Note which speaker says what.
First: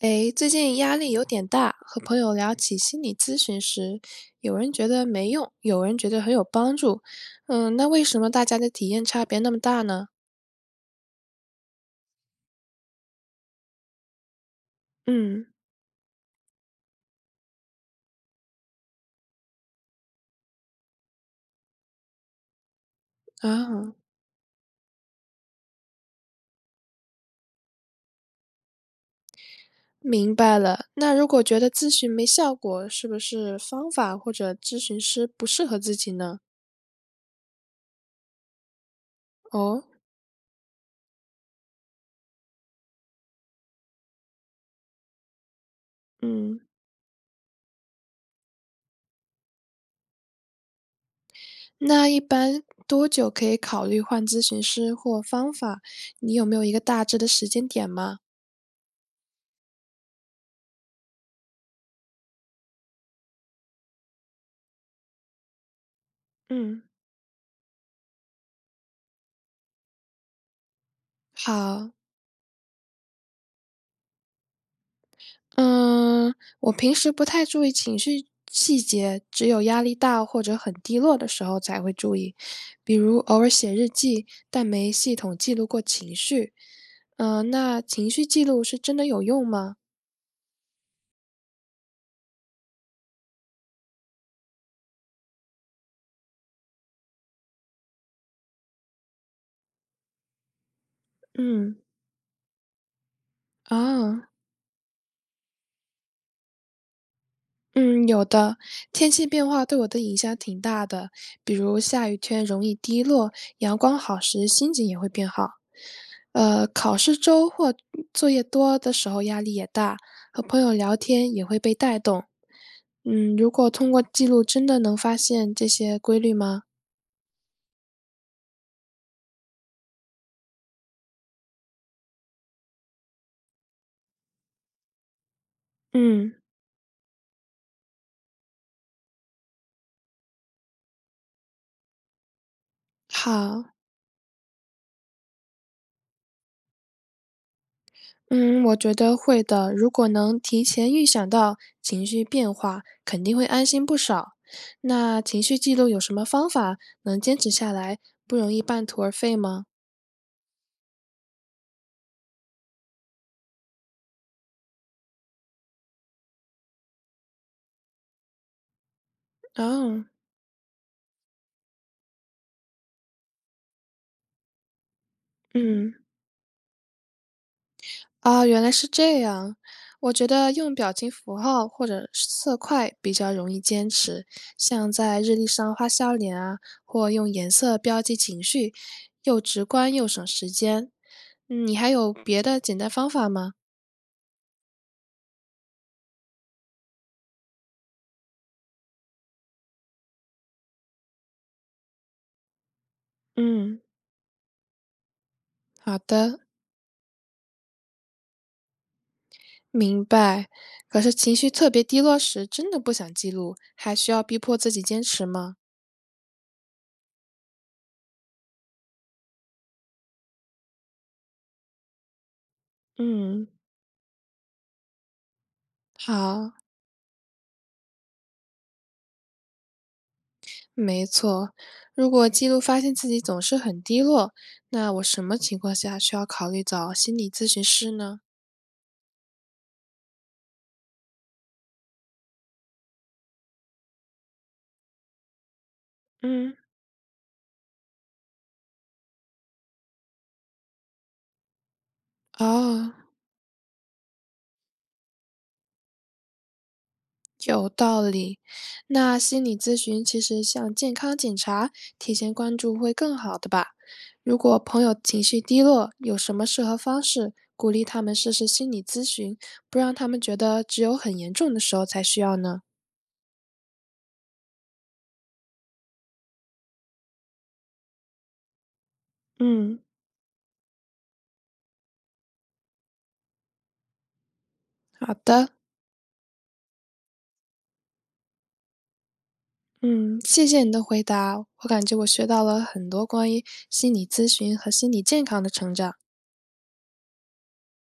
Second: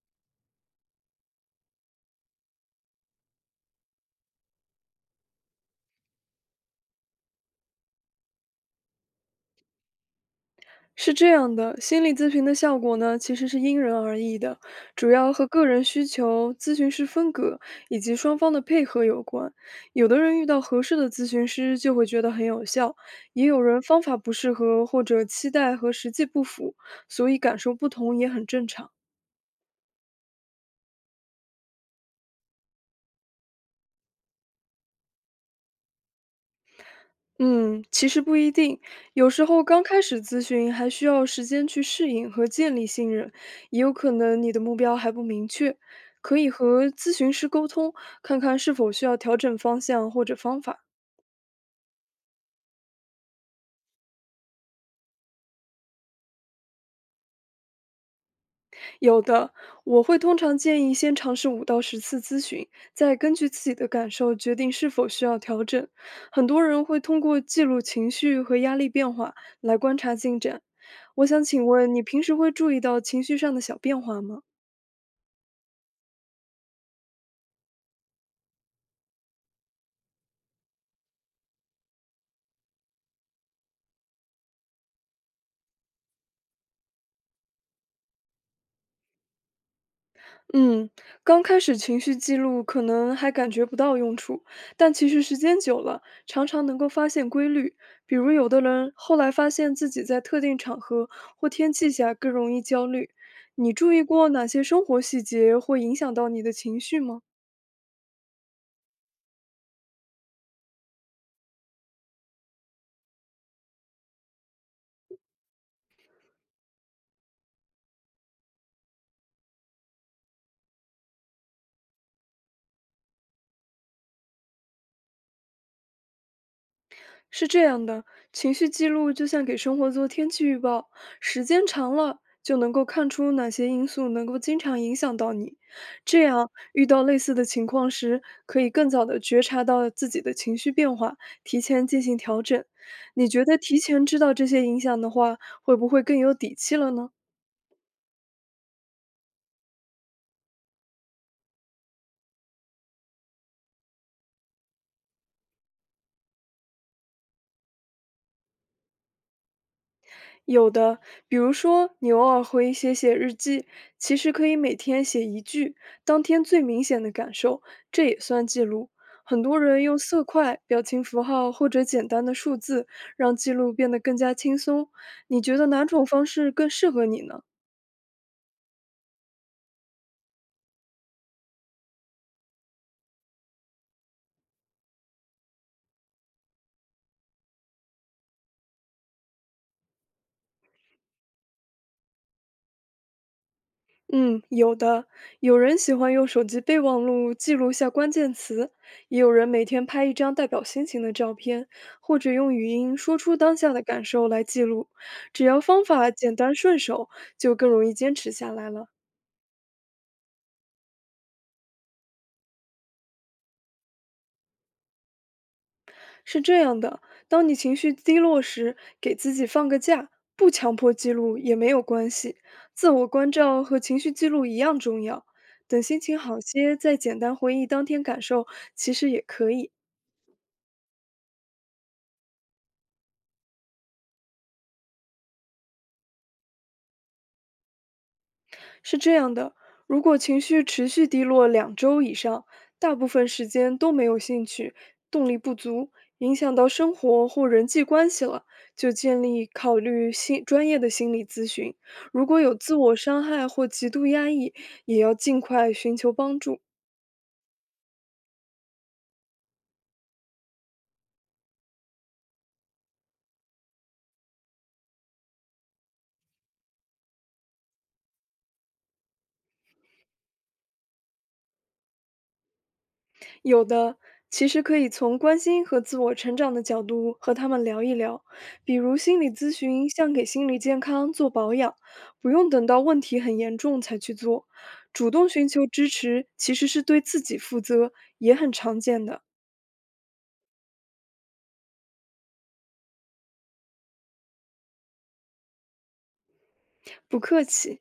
Speaker 1: 诶，最近压力有点大，和朋友聊起心理咨询时，有人觉得没用，有人觉得很有帮助。嗯，那为什么大家的体验差别那么大呢？
Speaker 2: 是这样的，心理咨询的效果呢，其实是因人而异的，主要
Speaker 1: 嗯，
Speaker 2: 和个人需求、咨询师风格以及双方的配合有关。有的人遇到合适的咨询师就会觉得很有效，也有人
Speaker 1: 啊，
Speaker 2: 方法不适合或者期待和实际不符，所以感受不同也很正常。
Speaker 1: 明白了。那如果觉得咨询没效果，是不是方法或者咨询师不适合自己呢？
Speaker 2: 嗯，其实不一定，有时候
Speaker 1: 哦，
Speaker 2: 刚开始咨询还需要时间去适应和建立信任，也有可能你的目标还不明确，可以
Speaker 1: 嗯，
Speaker 2: 和咨询师沟通，看看是否需要调整方向或者方法。
Speaker 1: 那一般多久可以考虑换咨询师或方法？你有没有一个大致的时间点吗？
Speaker 2: 有的，我会通常建议先尝试5到10次咨询，再根据自己的感受决定是否需要调整。很多
Speaker 1: 嗯，
Speaker 2: 人会通过记录情绪和压力变化来观察进展。我想请
Speaker 1: 好。
Speaker 2: 问你平时会注意到情绪上的小变化吗？
Speaker 1: 嗯，我平时不太注意情绪细节，只有压力大或者很低落的时候才会注意，比如偶尔写日记，但没系统记录过情绪。嗯，那情绪记录是真的有用吗？
Speaker 2: 嗯，刚开始情绪记录可能还感觉不到用处，但其实时间久了，常常能够发现规律。比如，有的人后来发现自己在特定场合或天
Speaker 1: 嗯，
Speaker 2: 气下更容易焦虑。你注意
Speaker 1: 啊。
Speaker 2: 过哪些生活细节会影响到你的情绪吗？
Speaker 1: 嗯，有的。天气变化对我的影响挺大的，比如下雨天容易低落，阳光好时心情也会变好。考试周或作业多的时候压力也大，和朋友聊天也会被带动。嗯，如果通过记录真的能发现这些规律吗？
Speaker 2: 是这样的，情绪记录就像给生活做天气预报，时间长了就能够看出哪些因素能够经常影响到你。这
Speaker 1: 嗯，
Speaker 2: 样，遇到类似的情况时，可以更早的觉察到自己的情绪变化，提前进行调整。你觉得
Speaker 1: 好。
Speaker 2: 提前知道这些影响的话，会不会更有底气了呢？
Speaker 1: 嗯，我觉得会的。如果能提前预想到情绪变化，肯定会安心不少。那情绪记录有什么方法能坚持下来，不容易半途而废吗？
Speaker 2: 有的，比如说你偶尔会写写日记，其实可以每天写一句当天最明显的感受，这也算记录。很多人用
Speaker 1: 哦，
Speaker 2: 色块、表情符号或者简单的数字，让记录变得更加轻松。你觉得哪
Speaker 1: 嗯，
Speaker 2: 种方式更适合你呢？
Speaker 1: 啊，原来是这样。我觉得用表情符号或者是色块比较容易坚持，像在日历上画笑脸啊，或用颜色标记情绪，又直观又省时间。嗯，你还有别的简单方法吗？
Speaker 2: 嗯，有的。有人喜欢用手机备忘录记录下关键词，也有人每天拍一张代表心情的照片，或者用语音说出当下
Speaker 1: 嗯，
Speaker 2: 的感受来记录。只要方
Speaker 1: 好
Speaker 2: 法简
Speaker 1: 的。
Speaker 2: 单顺手，就更容易坚持下来了。
Speaker 1: 明白。可是情绪特别低落时，真的不想记录，还需要逼迫自己坚持吗？
Speaker 2: 是这样的，当你情绪低落时，给自己放个假，不强迫记录也没有关系。自我关
Speaker 1: 嗯，
Speaker 2: 照和情绪记录一样重要。等心情好
Speaker 1: 好，
Speaker 2: 些，再简单回忆当天感受，其实也可以。
Speaker 1: 没错。如果记录发现自己总是很低落，那我什么情况下需要考虑找心理咨询师呢？
Speaker 2: 是这样的，如果情绪持续低落2周以上，大部分时间都没有兴趣，动力不足，影
Speaker 1: 嗯，
Speaker 2: 响到生活或人际关系了，就建议考虑心专业的心理咨询。如果有自
Speaker 1: 哦。
Speaker 2: 我伤害或极度压抑，也要尽快寻求帮助。
Speaker 1: 有道理。那心理咨询其实像健康检查，提前关注会更好的吧？如果朋友情绪低落，有什么适合方式鼓励他们试试心理咨询，不让他们觉得只有很严重的时候才需要呢？
Speaker 2: 有的，其实可以从关心和自我成长的角度和他们聊一聊，比如心理咨
Speaker 1: 嗯，
Speaker 2: 询像给心理健康做保养，不用等到问题很严重才去做。主
Speaker 1: 好
Speaker 2: 动寻
Speaker 1: 的。
Speaker 2: 求支持其实是对自己负责，也很常见的。
Speaker 1: 嗯，谢谢你的回答，我感觉我学到了很多关于心理咨询和心理健康的成长。
Speaker 2: 不客气。